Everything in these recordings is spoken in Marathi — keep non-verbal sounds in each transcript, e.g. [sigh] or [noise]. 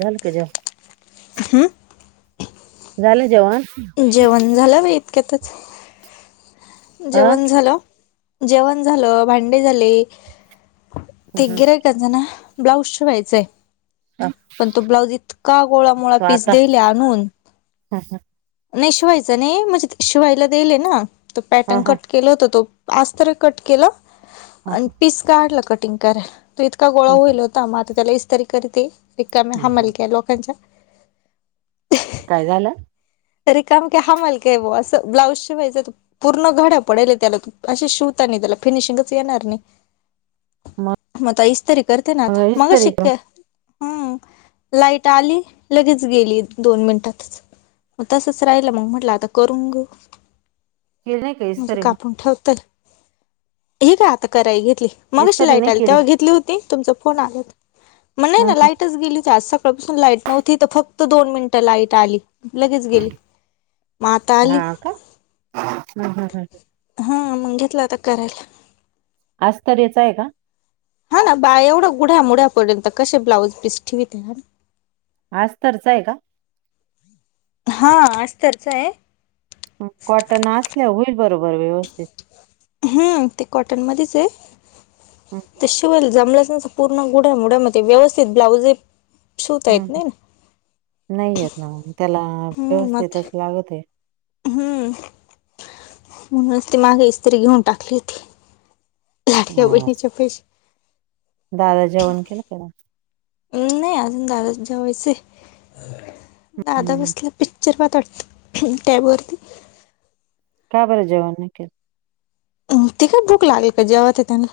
झाल के जा हमम झाले जेव्हा जेवण झालं बा इतक्यातच अ जेवण झालं जेवण झालं भांडे झाले ते गिरय काज ना ब्लाऊज ठेवायचंय पण तो ब्लाऊज इतका गोळामोळा पीस देईल आणून हम हा नाही शिवायच नाही म्हणजे शिवायला देलय ना तो हा पॅटर्न हा कट केलं होत तो पास्त्र कट केलं हा आणि पीस काढलं कटिंग कय इतका गोळा होईल होता मग आता त्याला इस्तरीकरी ते रम हमाल के लोकांच्या काय झालं तरी काम क हमाल काय ब असं ब्लाउज शिवायच पूर्ण घड्या पडल्या त्याला शवता म मग करते ना आता मग इस्तरी शिक्क केली हम् लाइट आली लगेच गेली दोन मिनिटातच मग तसच राहिल मग म्हटलं आता करून घ नाही का म्हणजे इस्तरी मग कापून ठेवत हे काय आता कराय घेतली मगशी इस्तरी लाईट नाही आली केली तेव्हा घेतली होती तुमचा फोन आलात मग नाही हा ना हा लाईटच गेली आज सकाळपासून लाईट नव्हती तर फक्त दोन मिनिटं लाईट आली लगेच गेली मग आता आली हा का ह हम् ह हा मग घेतलं आता करायला आज तर याच आहे का हा ना बा एवढं गुढ्या मुढ्यापर्यंत कसे ब्लाउज पीस ठेवित ह आज तरच आहे का हां असतचं आहे कॉटन असल्या होईल बरोबर व्यवस्थित हम्म ते कॉटन मध्येच आहे ते शिवाल जमलं पूर्ण गुड्यामड्यामध्ये व्यवस्थित ब्लाउजे हम् नाही येत ना त्याला हम्म, मग ते- व्यवस्थितच लागत आहे हम्म म्हणूनच ती मागे इत्री घेऊन टाकली होतीी अ दादा जेवण केलं करा नाही अजून दादा जेवायचे दादा बसला पिक्चर पा तट टॅबवरती काय बर जवा न केल अम त का भूक लागेल का जेव्हा ते त्यांना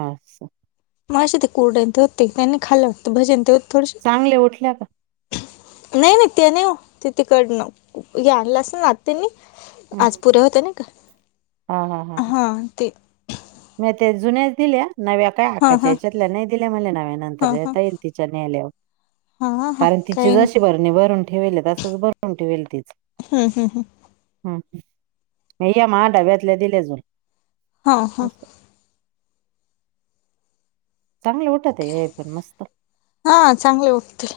अचछा माझ्या ते कोरड होते त्यांनी खायलाते भजन ते थोडेसे चांगले उठल्या का नाही ना त्या नाही हो त तिकडन हे आणलं अस नात्यानी आज पुरे होत ना का हा ते मी ते जुन्याच दिल्या नव्या काय हां हकाच्या हां याच्यातल्या नाही दिल्या मला नव्या नंतर हां देता येईल तिच्याने आल्यावर हां हां हां कारण तिची काही जशी भरणी भरून ठेवेल तसच भरून ठेवेल तिच हम्म हम्म हम. ह या महा डाब्यातल्या दिल्या अजून. हा हा. चांगलं उठत हे पण मस्त. हा चांगले वाटतील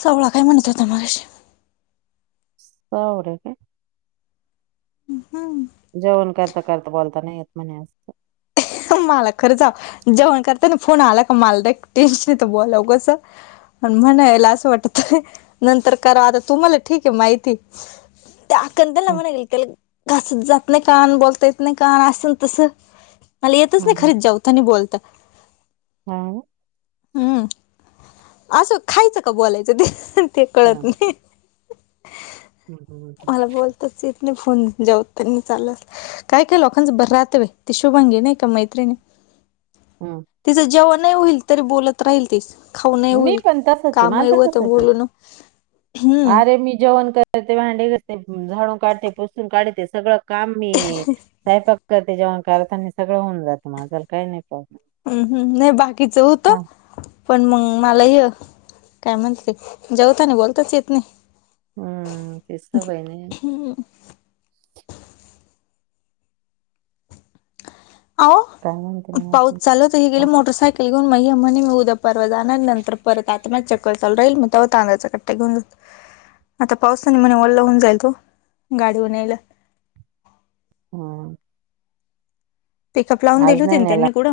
सगळे काय म्हणत होते मगाशी? औरे काय? हम. आता नाही यत म्हने अस. मला खरंच जेवण करतांना फोन आला का मला लय टेन्शन येत बोलावं कसं? पण म्हणायला असं वाटत नंतर करा आता तुम्हाला ठीक आहे माहिती. त्या आक त्याला हम्म, म्हणा गेल त्याला घासत जात नाही का बोलता येत नाही का अस ना तस. मला येतच नाही खर जावतांनी बोलता. हम. हम असं खायचं का बोलायचं ते. ते कळत नाही. हम हम हम मला हम. बोलताच येत नाही फोन जेवतांनी चालत काही काही लोकांचं बरं राहत बाई ते शुभांगीे नाही मैत्रिणी हम्म. तिचं जेवण नाही होईल तरी बोलत राहील ती खाऊनही मी होईल पण तसंच आहे कामही माझं होते तसंच आहे बोलून हम. ते भांडी घासते, झाडू काढते, पुसून काढते, सगळं काम नीट स्वयंपाक करते जेवण करतांनी सगळं होऊन जातं माझ काही नाही. प्रॉब्लेम हम हम नाही बाकीच होतं हा पण मग मलाय त्यामधे जेवतांना बोलताच येत नाही. हम ते सवय नाही. काय म्हणते आहो मग पाऊत अजून? चालू होत हे हा, गेले मोटरसायकल ने घऊन मग म्हणे मी उद्या परवा जाणार नंतर परत आता मग चक्कर चालू राहील मग तेव्हा तांदळाचा कट्ट्या घेऊन जानार आता पावसाने ओला होऊन जाईल तो गाडीवरन्यायला. हम. पिकअप लावून दिली होती ना नेला त्यांनी कुठ?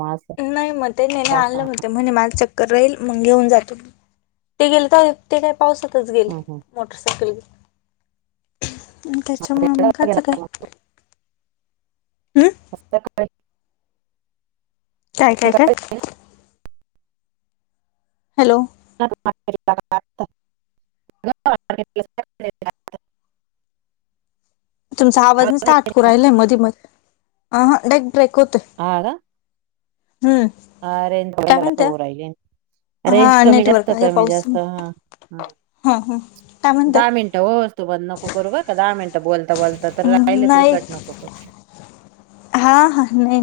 मग असं नाही मग त्यांनी हा, आणले होते म्हणे माझच राहील मग घेऊन जातो ते गेलं तर ते काय? पावसातच हम्म, गेले हम्म. मोटरसायकल घेऊन. त्याच्या मामाच काय? हम्म का. काय काय काय? सकाळी हॅलो. [unintelligible] तुमचा आवाज नुसत नाही येत आटकावून का? राहिलाय मधेमधे. अ हा डेक ब्रेक होत. आरे म्हणत्या तोर रेंज हा कमी जास्त नेटवर्क आहे कमी पाऊस जास्त हा हा. हा काय म्हणत्या दहा मिनिटं हो तू बण नको करू बर का दहा मिनिटं. बोलता बोलता तर म राहिले तरी नाही कट नको करू हा हा नाही.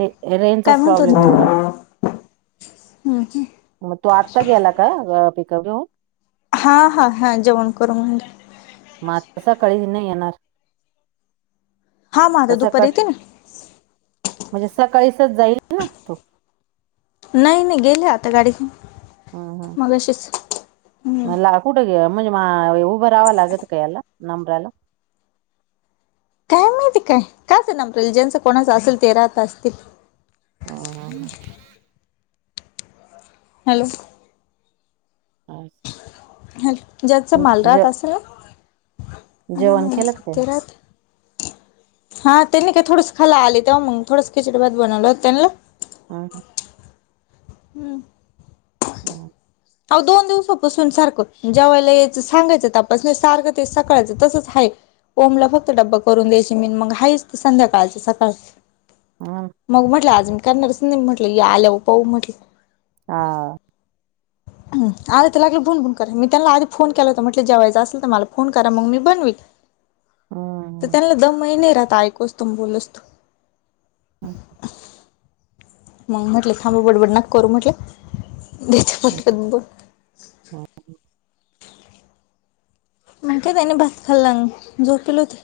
ते काय रेंजचाच म्हणत प्रॉब्लेम यएवउन राहिला आहे. होते? मग तो आत्ता गेला का पिकअप घेऊन. हा हा हा जेवण कर म्हणते. मातसा कळीही नाही येणार. हा मग आता का दुपारी सकाळ येतील ना. काळीसच जाईल ना तो. नाही नाही गेले आता गाडी घेऊन. हम हम मग अशीच मला कुठे ग म्हणजे मायबाइव उभ राहाव लागत का याला नंबराला काय माहिती काय कायजन नारलिजनच कोणाच असेल ते राहत असतील हह हॅलो ब ह ज्याच मालरहात असेल जेव हं, आणखी लगते ते राहत हा त्यांनी काय थोडस खाला आली तेव्हा मग थोडस खिचडी भात बनवलं त्यांना हा ह हम्म हम अा दोन दिवसापासून सारखं जेवायला यायचं सांगायचं तपास नाही सारखं ते सकाळयचं तसंच हाक ओमला फक्त डब्बा करून द्यायची मीन मग हायच ते संध्याकाळचे सकाळ हम्म. मग म्हटलं आज मी करणारच नाही म्हटलं आलंवर पाह म्हटलं हा. अरे ते लागलं भुून भुून करा मी त्यांना आधी फोन केला होता म्हटलं जेवायचं असेल तर मला फोन करा मग मी बनवील तर हम्म, त्यांना द महिने राहता ऐकू असतो म बोल असतो होम मग म्हटलं खथांब बडबडनाक करू म्हटलं च्यापठ कत ब हम्म. मग का त्यानी बस खाल्लाग झोपलोत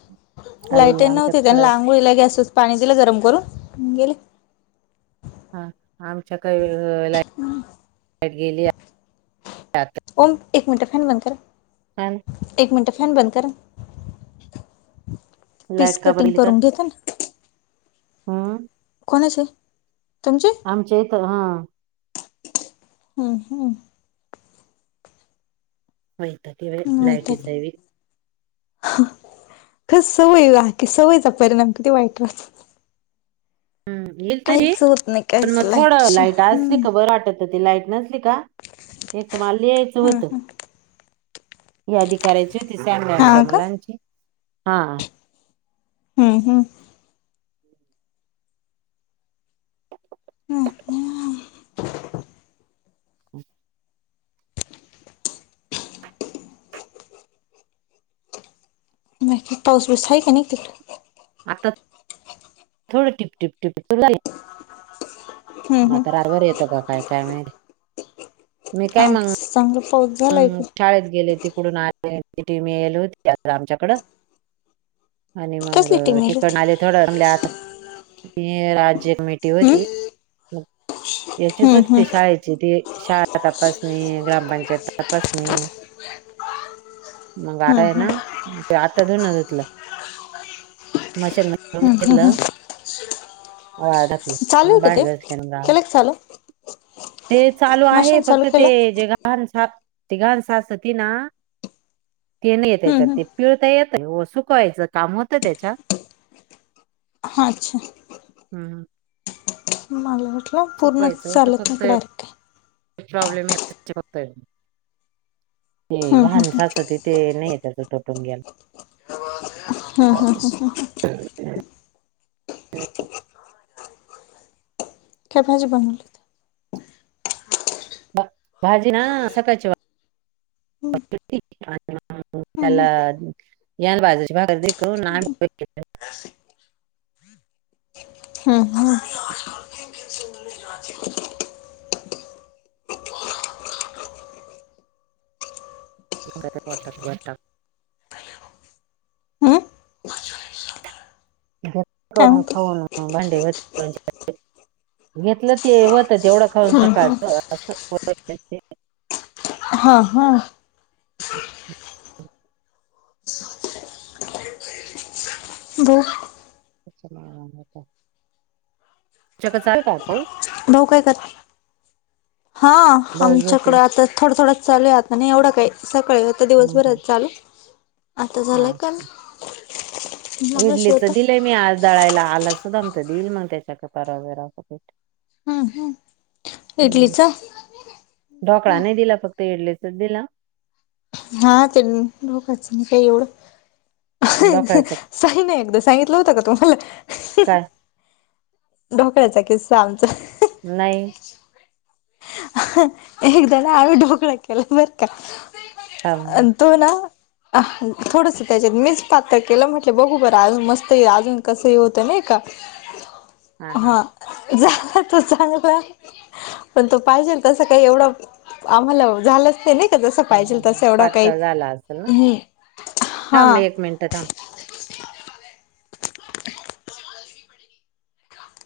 आई लाईटन नव्हती त्या आमच्याकडं लागोळळीला गॅस पाणी दिलं गरम करून गेले हा आमच्या काही ला लाट गेली ओम एक मिनटे फन बंद कर ह एक मिनट फॅन बंद कर पीस लाईट कटिंग करून घेत ना हा कोणशी आमचेत हा हम्म हम्म होत किवा लायटीच ब खस सवय ला की सवयीचा परिणाम किती वाईट वा हम् येईल तरी पण काहीच मग थोडं लाईट शिवाय अस असली हम्म. खबर वाटत ती लाईट नसली का एक तर मला ल यायचं हम्म. होत यादी करायची होती सांडच्या हा का मलांची हा हम्म हम्म ह नाही हम बाकी पाऊस बस आहे क त आता थोडं टिपटिप टिप चु हम्म म तर हम्म अरवर येतो का काय काय मिल अच सांग हम् शाळेत गेले त डूनी म येल होती आमच्याकड आणि मग कसली टीम येईल होती तिकन आले थोडं म्ह आता त राज्य कमेटी हम्म होती याचीच हम्म हम्म होते शाळेची ते शाळा तपासणी ग्रामपंचायत तपासणी मग हम्म आय हम्म ना आता धुन ुतलं मशन घेतलं ळाकलं चालू म आहे का ते बाडगच ग केलं का चालू ते चालू आहे मशीन चालू फक्त ते केलं जे घहान ती गान सास हो तती ना ते नाही येत हम्म त्याच्यात हम्म ते पिळता येत सुकवायचं काम होतं त्याच्या अच्छा मला म्हटलं पूर्ण चालत नाहीकडारक आहे ॉब्लेम य ते हम्म हम्म लहान साचते ते नाही य त्याच टोटून गेल हा हम हम ह [inaudible] काय भाजी बनवली बा बाजी ना सकाच वा त्याला हम्म यान बाजारची भाकर करून आम्ही हम् पर्ात घता हम्म काय करून म्हणते खाऊन भांडे घेतलं ते वत एवढं खाऊन सकाळच अस हा हा भाऊ अ नाहीता तुच्याक चाल काय पास भाऊ काय करते हा भाऊ झोपले आमच्याकडें आता थोडं थोडं चालूया आता नाही एवढं काय सकाळ आता दिवसभरात चालू आता झालंय काण विडलीच दिलंय मी आज दळायला आलाच सुधामत देईल मग त्याच्याक परागरापेठ ह ह इडलीच ढोकळा नाही दिला फक्त इडलेचच दिला हा ते लोकच नाही का एवढं ढोकळ्याच सही नाही एकदा सांगितलं होतं का तुम्हाला काय ढोकळ्याचा किस्सा आमचा नाही एकदा ना आ्ही ढोकळा केला बर का थांब तो ना अ थोडस त्याच्यात मीच पात्र केलं म्हटलं बघू बरं अजून मस्त अजून कसंही होतं नाही का [inaudible] हा झाला तर चांग पण तो पाहिजे तसं काही एवढं आम्हाला झालंच ते नाही स पाहिजे तस एवढं काही पातळ झाला असेल ना ह् हा थांब एक मिनिट थांब